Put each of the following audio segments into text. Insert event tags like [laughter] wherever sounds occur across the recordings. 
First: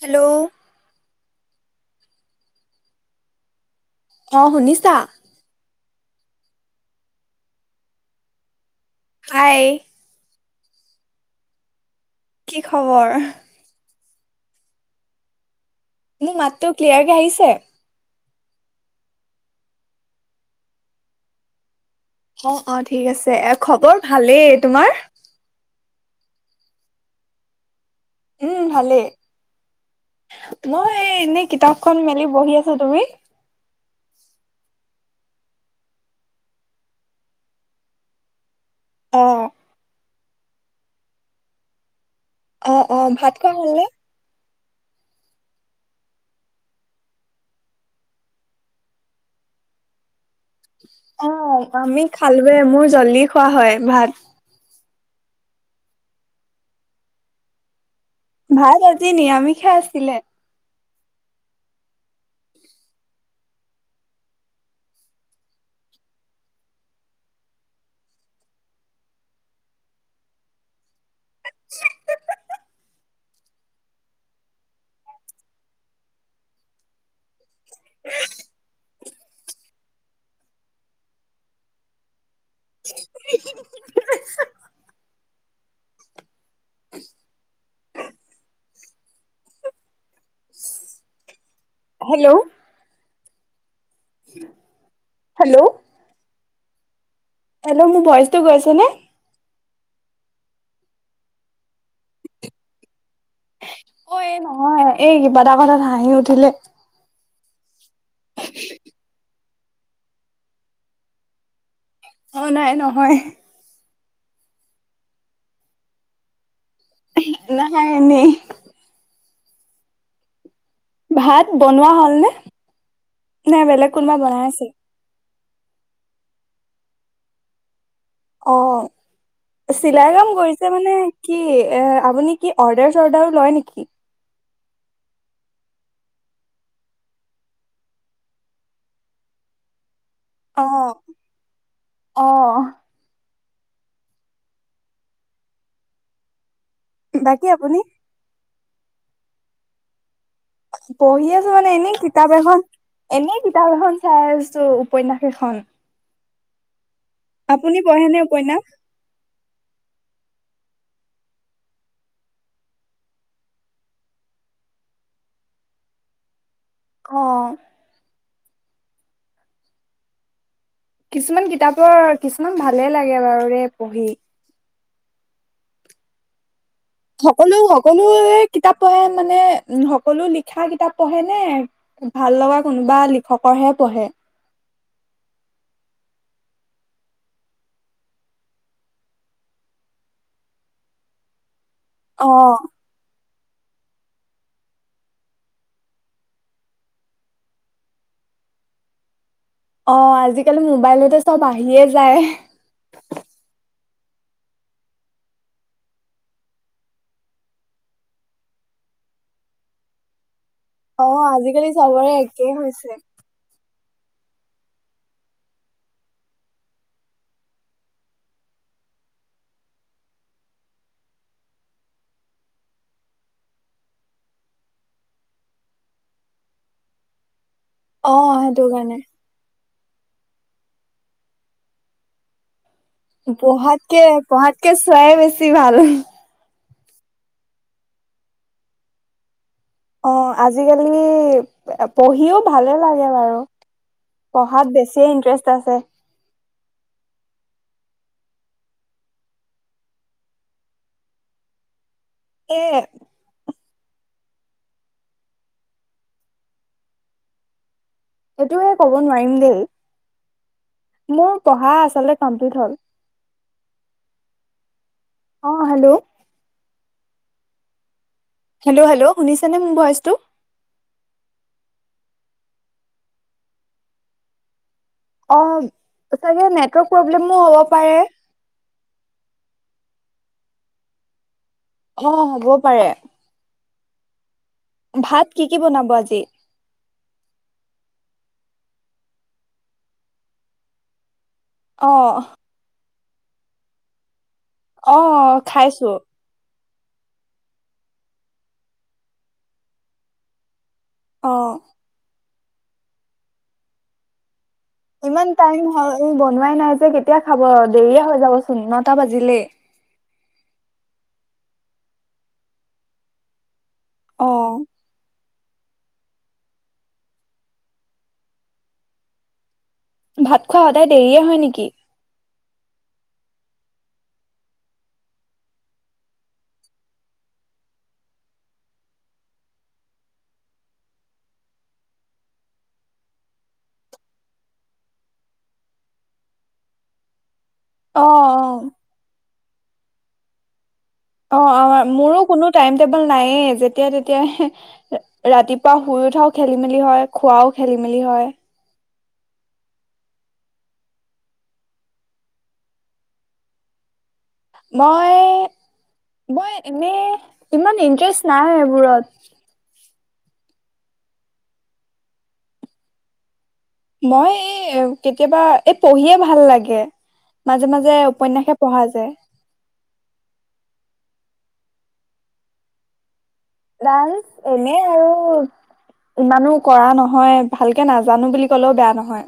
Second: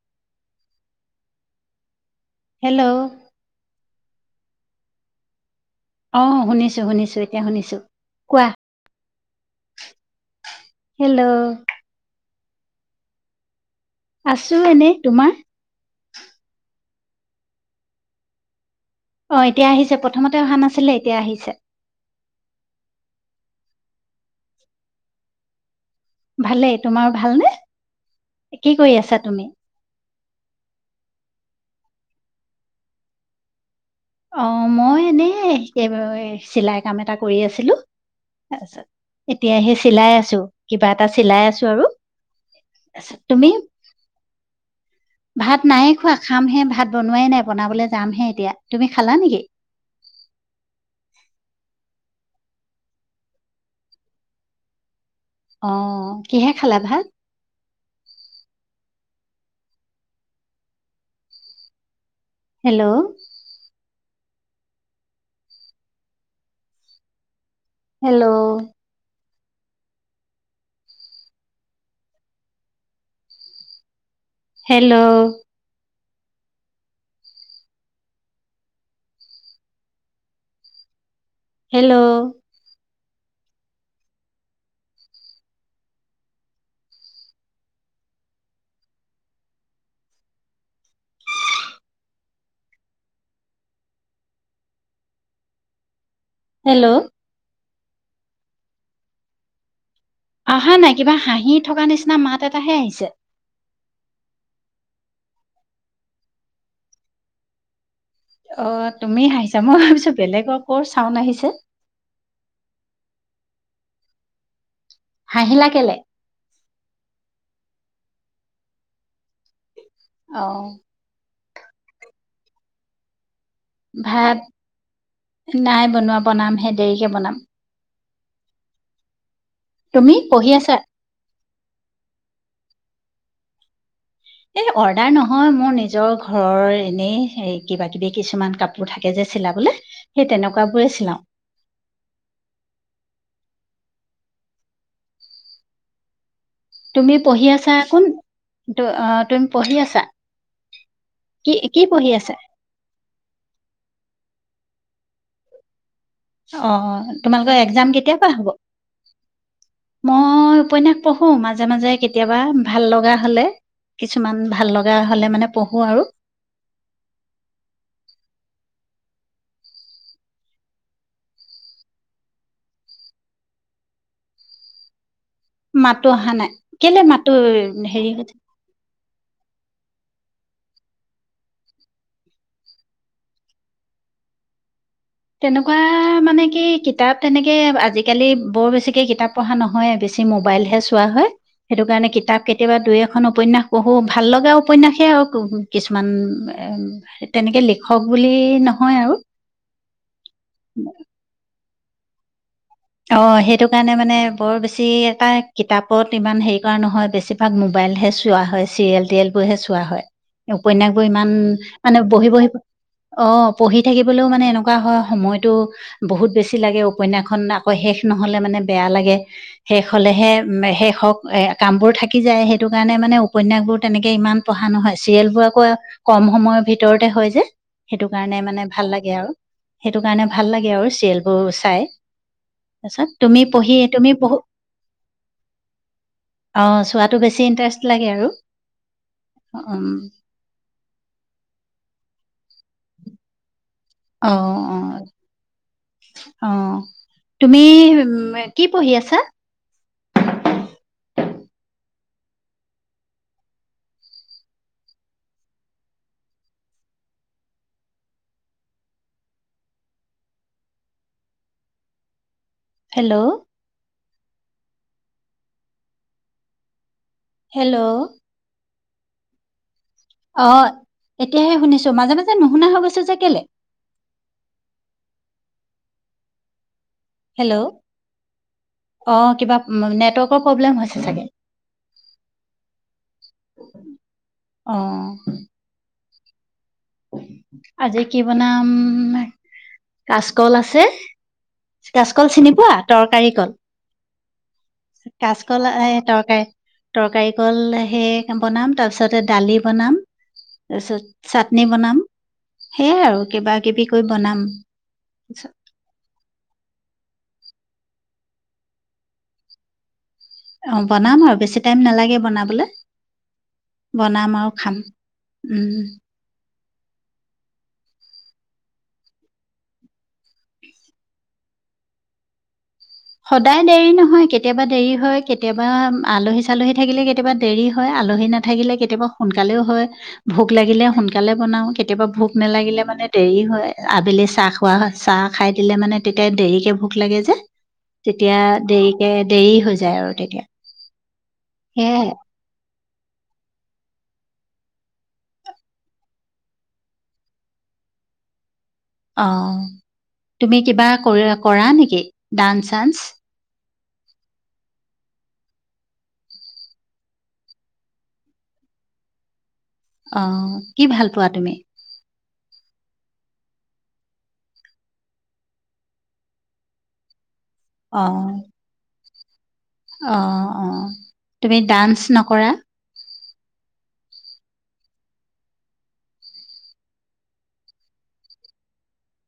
Hello hello অ শুনিছা অ শুনিছো শুনিছো এতিয়া শুনিছো কোৱা হয়াই হেল্ল' কি খবৰ আছো এনে তোমাৰ মোৰ মাতটো ক্লিয়াৰকে আহিছে অ এতিয়া আহিছে প্ৰথমতে অহা নাছিলে এতিয়া আহিছে অ অ ঠিক আছে খবৰ ভালেই তোমাৰ ভালেই তোমাৰ ভালনেে উম ভালেই মই এনে কিতাপখন মেলি বহি আছা তুমি অ মই এনেই চিলাই কাম এটা কৰি আছিলো অ এতিয়া সে চিলাই আছে আছ কিবা এটা চিলাই আছো আৰু অ অ তাৰপিছত ভাত তুমি খোৱা হলনে ভাত নায়ে খোৱা খামহে ভাত বনোৱাই নাই বনাবলৈ যামহে এতিয়া তুমি খালা নেকি অ আমি খালৱে মোৰ জল্দি খোৱা হয় ভাত অ কিহে খালা ভাল ভাল আজি নিআমিষে আছিলে hello hello hello hello hello hello hello hello মোৰ ভইচটো গৈছে নে অহা নাই কিবা হাঁহি থকা নিচিনা মাত এটাহে আহিছে অ এই নহয় এই কিবা এটা কথাত হাঁহি উঠিলে অ তুমি হাহিচা মই ভাবিছো বেলেগৰ ক চাউন আহিছে অ নাই নহয় হাঁহিলা কেলে নহয় এনেই। অ ভাত বনোৱা হ'লনেে নাই বেলেগ কোনোবা ভাত বনাই আছে নাই বনোৱা বনামহে দেৰিকে বনাম অ চিলাই তুমি কাম পঢ়ি কৰিছে আছা মানে কি এ আপুনি কি অৰ্ডাৰ চৰ্ডাৰ লয় নেকি এ অৰ্ডাৰ নহয় মোৰ নিজৰ ঘৰৰ এনেই কিবা কিবি কিছুমান কাপোৰ থাকে যে চিলাবলৈ আহ আহ তুমি বাকী পঢ়ি আছা আপুনি কোন ত অ তুমি পঢ়ি আছা পঢ়ি কি আছো মানে কি এনেই পঢ়ি কিতাপ আছা এখন এনে কিতাপ এখন চাই আছো উপন্যাস এেইখন অ তোমালোকৰ এক্জাম কেতিয়া পৰা উপন্যাস হব মই উপন্যাস পঢ়োঁ মাজে মাজে কেতিয়াবা ভাল লগা হ'লে কিছুমান ভাল লগা হ'লে মানে পঢ়োঁ আৰু অ কিছুমান কিতাপৰ কিছুমান ভালে লাগে বাৰু ৰে পঢ়ি মাতো অহা নাই কেলে মাতো সকলো হেৰি সকলোে হৈ কিতাপ পঢ়ে মানে উ সকলো লিখা কিতাপ পঢ়ে নে ভাল লগা কোনোবা লিখকৰহে পঢ়ে তেনেকুৱা মানে কি কিতাপ তেনেকে আজিকালি বৰ বেছিকে কিতাপ পঢ়া নহয় বেছি মোবাইলহে চোৱা হয় সেইটো কাৰণে অ কিতাপ কেতিয়াবা দুই এ উপন্যাস পহো ভাল লগা উপন্যাসে আৰু কিছুমান এ তেনেকে লিখক বুলি নহয় আৰু অ আজিকালি মোবাইলতে চব আছে আহিয়ে যায় অ সেইটো কাৰণে মানে বৰ বেছি এটা কিতাপত ইমান হেৰি কৰা নহয় বেছিভাগ মোবাইলহে চোৱা হয় চিৰিয়েল টৰিয়েলবোৰহে চোৱা হয় অ উপনয়াসবোৰ ইমান আজিকালি মানে চবৰে বহি বহি একেই হৈছে অ পঢ়ি থাকও মানে এনেকুৱা হয় সময় বহুত বেছি লাগ উপখন শেষ নহলে মানে বেয়া লাগে শেষ হলেহে শেষ হক এ কামবোৰ থাকি যায় সেইটো কাৰণে মানে উপনয়াসবোৰ তেনেকে ইমান পঢ়া নহয় চিৰিয়েল বোৰ আকৌ কম সময়ৰ ভিতৰতে হয় যে সেইটো অ কাৰণে মানে সেইটো ভাল কাৰণে লাগে আৰু সেইটো কাৰণে ভাল লাগে আৰু চিৰিয়েলবোৰ চাই তাৰপিছত তুমি পঢ়ি পঢ়াতকে তুমি বহুত পঢ়াতকে চোৱাই বেছি ভাল অ চোৱাতটো বেছি ইণ্টাৰেষ্ট লাগে আৰু উম অ আজিকালি পঢ়িও ভালে লাগে বাৰু অ পঢ়াত অ বেছিয়ে ইন্টাৰেষ্ট আছে অ তুমি উম কি পঢ়ি আছা এ এইটোে ক'ব নোৱাৰিম দেই মোৰ পঢ়া আচলতে পাম্পিত হ'ল হেল্ল' আহ হেল্ল' হেল্ল' হেল্ল হেল্ল শুনিছ ন ম ভ অ এতিয়াহে শুনিছো মাজে মাজে নুশুনা হৈ গৈছো যে কেলে অ চ ন [unintelligible] প্ৰব্লেমো হ'ব হেল্ল' পাৰে অ কিবা নেটৱৰ্কৰ প্ৰব্লেম হৈছে চাগে অ হ'ব পাৰে অ ভাত কি কি বনাব আজি আজি কি বনাম কাচকল আছে অ কাচকল চিনি পোৱা তৰকাৰ কল অ খাইছো তৰকাৰিকল সে বনাম তাৰপিছতে দালি বনাম তাৰপিছত অ চাত সেইয়াই আৰু কিবা কিবি কৈ বনাম ইমান টাইম হয় বনোৱাই নাই যে কেতিয়া খাব দেৰিয় হৈ যাব চো নটা বাজিলেই অ বনাম আৰু বেছি টাইম নালাগে বনাবলৈ বনাম আৰু অ', খাম উম ভাত খোৱা সদায় দেৰিয়ে হয় নেকি সদায় দেৰি নহয় কেতিয়াবা দেৰি হয় কেতিয়াবা আলহী চালহী থাকিলে কেতিয়াবা দেৰি হয় আলহী নাথাকিলে কেতিয়াবা সোনকালেও হয় ভোক লাগিলে সোনকালে বনাও কেতিয়াবা ভোক নালাগিলে মানে দেৰি হয় আবেলি চাহ খোৱা হয় চাহ খাই দিলে মানে তেতিয়া দেৰিকে ভোক লাগে যে অ তেতিয়া অ', দেৰিকে দেৰি হৈ যায় আৰু তেতিয়া অ সেয়াই মোৰো কোনো টাইম েবল নাইে যেতিয়া তেতিয়া ৰাতিপুৱা শুই উঠাও খেলি মেলি হয় খোৱাও খেলি মেলি হয় অ তুমি কিবা কৰি কৰা নেকি ডান্স চানস মই মই এনেই ইমান ইন্টাৰেষ্ট নাই এইবোৰত অ কি ভাল পোৱা তুমি মই এই কেতিয়াবা এই পঢ়িয়ে ভাল লাগে মাজে মাজে অ', উপন্যাসে পঢ়া যায় অ অ তুমি ডান্স নকৰা ডানস এনে আৰু ইমানো কৰা নহয় ভালকে নাজানো বুলি ক'লেও বেয়া নহয়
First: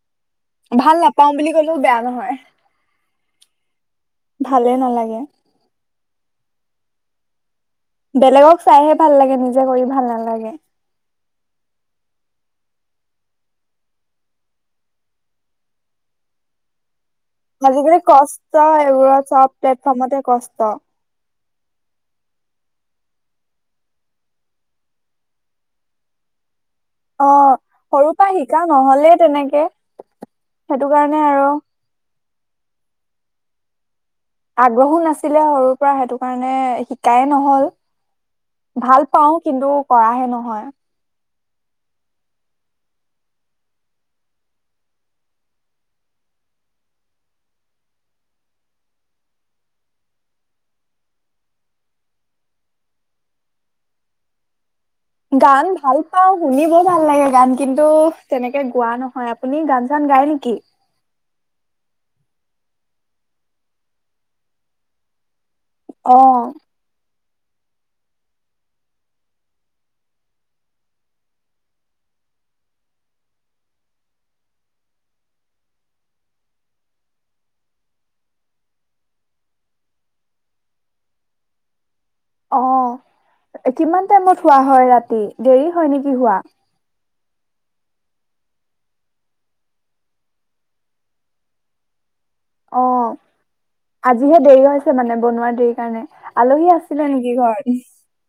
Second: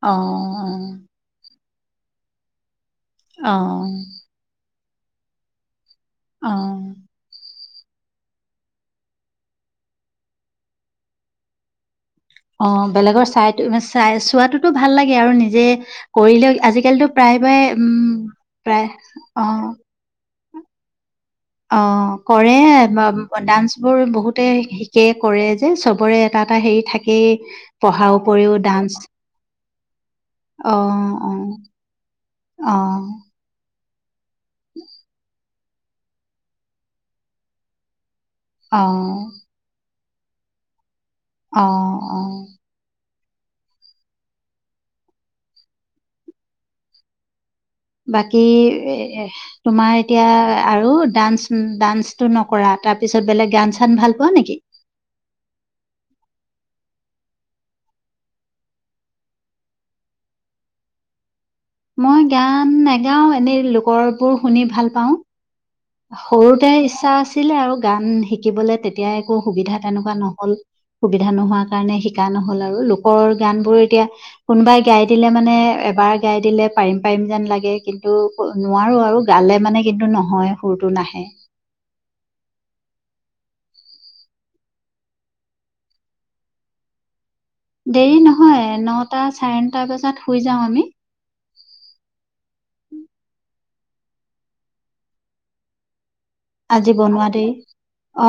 অ ভাল নাপাওঁ বুলি কলেও বেয়া নহয় আহ দিয়ে অ বেলেগক চাইহে ভাল লাগে নিজে কৰি ভাল নালাগে অ বেলেগৰ চাইো চাই চোৱাতোতো ভাল লাগে আৰু নিজে কৰিলে আজিকালিতো প্ৰায়বাই আজিকালি উম, কষ্ট প্ৰায় এইবোৰত চব অ', প্লেটফৰ্মতে কষ্ট কু্ত অ কৰে ডান্স বোৰ বহুতে শিকে কৰে যে চবৰে এটা টা হেৰি অ থাকেই সৰুৰ পঢ়াৰ পৰা উপৰিও শিকা ডান্স নহলে তেনেকে অ সেইটো কাৰণে অ আৰু আহ আগ্ৰহো নাছিলে সৰুৰ পৰা সেইটো কাৰণে শিকায় নহল ভাল অ', পাও কিন্তু কৰা হে নহয় আহ অ বাকী তোমাৰ এতিয়া আৰু ডান্স ডান্সটো নকৰা তাৰ পিছত বেলেগ গান চান ভাল পোৱা নেকি গান ভাল পাও শুনিবৰ ভাল লাগে গান কিন্তু তেনেকে গোৱা নহয় আপুনি গান চান গায় নেকি মই গান নাগাওঁ এনেই লোকৰবোৰ শুনি ভাল পাওঁ অ সৰুতে ইচ্ছা আছে আছিলে আৰু গান শিকিবলে তেতিয়া একো সুবিধা তেনেকুৱা নহল সুবিধা নোহোৱা কাৰণে শিকা নহল আৰু লোকৰ গান বোৰ এতিয়া কোনোবাই গাই দিলে মানে এবাৰ গাই দিলে পাৰিম পাৰিম যেন লাগে কিন্তু নোৱাৰো আৰু গালে মানে কিন্তু নহয় সুৰটো নাহে অ কিমান টাইমত হোৱা হয় ৰাতি দেৰি হয় নেকি হোৱা দেৰি নহয় নটা চাৰে নটা বজাত শুই যাওঁ আমি অ আজিহে দেৰি হৈছে মানে বনোৱাৰ দেৰি কাৰণে আলহী আজি আছিলে বনোৱা নেকি দেই ঘৰত?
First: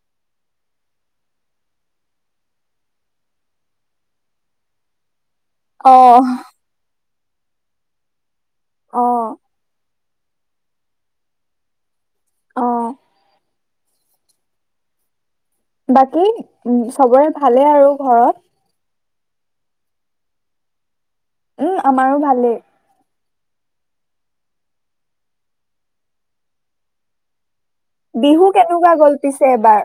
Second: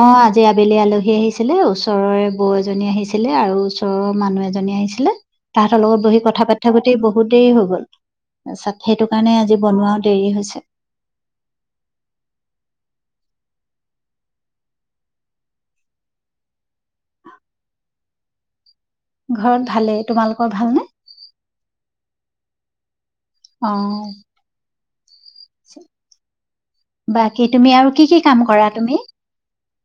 অ আজি আবেলি আলহী আহিছে ছিলে ওচৰৰে বৌ এজনী আহিছিলে আৰু ওচৰৰ মানুহ এজনী আহিছিলে তাহাঁতৰ লগত বহি কথা অ পাতা পাতি বহি বহুতেই হৈ গ'ল [inaudible] সেইটো কাৰণে আজি বনোৱা দেৰি হৈছে। অ। বাকী উ, চবৰে ভালেই আৰু ঘৰত? ঘৰত ভালেই, তোমালোকৰ ভালনে? উম, আমাৰো ভালেই। অ। [inaudible] বাকী, তুমি আৰু কি কি কাম বিহু কৰা কেনেকুৱা তুমি গল পিছে এবাৰ?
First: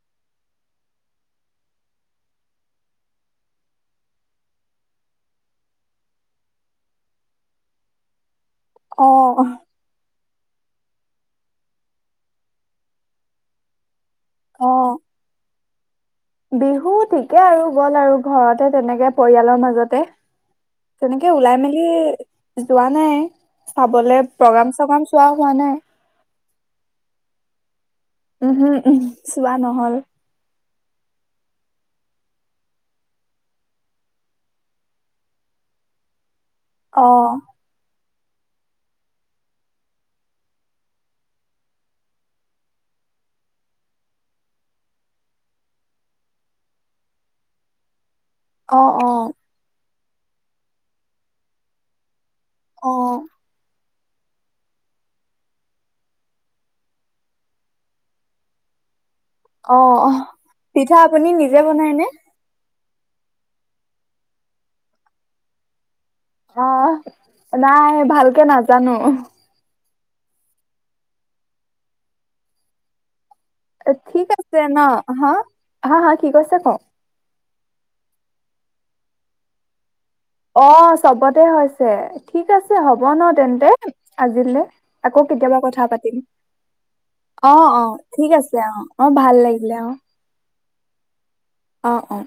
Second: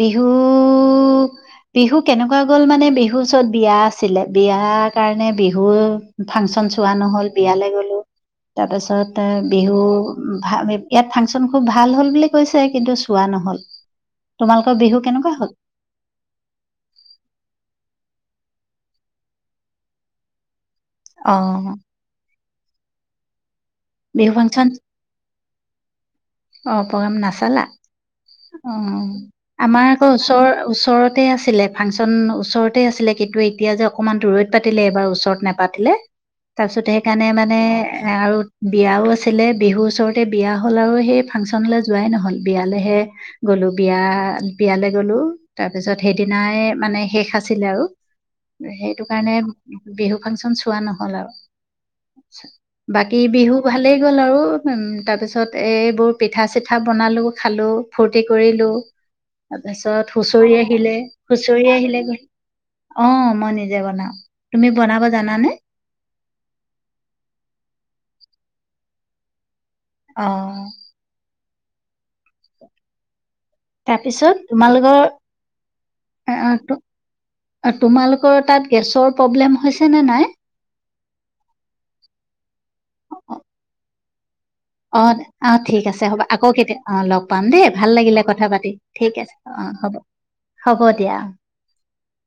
বিহু বিহু কেনেকুৱা গ'ল মানে বিহুৰ ওচত বিয়া আছিলে, বিয়াৰ কাৰণে বিহু ফাংচন চোৱা নহ'ল, বিয়ালৈ গ'লো। তাৰপিছত, অ তা বিহু [unintelligible] ইয়াত ফাংচন খুব ভাল হ'ল বুলি কৈছে, কিন্তু চোৱা নহল। অ, তোমালোকৰ বিহু কেনেকুৱা হ'ল? বিহু ঠিকে আৰু গল, আৰু ঘৰতে তেনেকে পৰিয়ালৰ মাজতে। তেনেকে ওলাই অ'। মেলি যোৱা নাই। চাবলে বিহু ফাংচন প্ৰগ্ৰাম চগ্ৰাম চোৱা। পোৱা নাই? অ, প্ৰগ্ৰাম নাচালা? উমহো অ, উম চোৱা আমাৰ নহল আকৌ ওচৰৰ ওচ ওচৰতে আছিলে ফাংচন, ওচৰতে আছিলে, কিন্তু এতিয়া যে অকণমান দূৰৈত পাতিলে এবাৰ ওচৰত নোপাতিলে। তাৰপিছত অ সেইকাৰণে মানে আৰু বিয়াও আছিলে বিহুৰ ওচৰতে, বিয়া হ'ল আৰু সেই ফাংচনলৈ যোৱাই নহ'ল, বিয়ালেহে গলো, বিয়া বিয়ালৈ গ'লো, তাৰপিছত সেইদিনাই মানে শেষ আছিলে আৰু অ সেইটো অ কাৰণে। বিহু ফাংচন চোৱা নহল আৰু। বাকী বিহু ভালেই। গ'ল আৰু তাৰপিছত এইবোৰ পিঠা চিঠা বনালোঁ, খালোঁ, ফূৰ্তি কৰিলো। অ অ তাৰপিছত হুচৰি আহিলে, পিঠা আপুনি নিজে হুচৰি বনাই আহিলে নে? [unintelligible] অ, মই নিজে বনাও। তুমি বনাব জানানে? অ, নাই, ভালকে নাজানো। অ। ঠিক তাৰপিছত আছে ন, তোমালোকৰ হা, হা, হা, কি আহ, কৈছে ক তো- তোমালোকৰ তাত গেছৰ প্ৰব্লেম হৈছে নে নাই অ, চবতে হৈছে, ঠিক আছে হ'ব ন তেন্তে আ অ অ ঠিক আছে হ'ব আকৌ কেতিয়া অ লগ পাম অ দেই অ ভাল লাগিলে ঠিক কথা আছে পাতি অ। অ ঠিক আছে ভাল অ লাগিলে হ'ব হ'ব দিয়া অ অ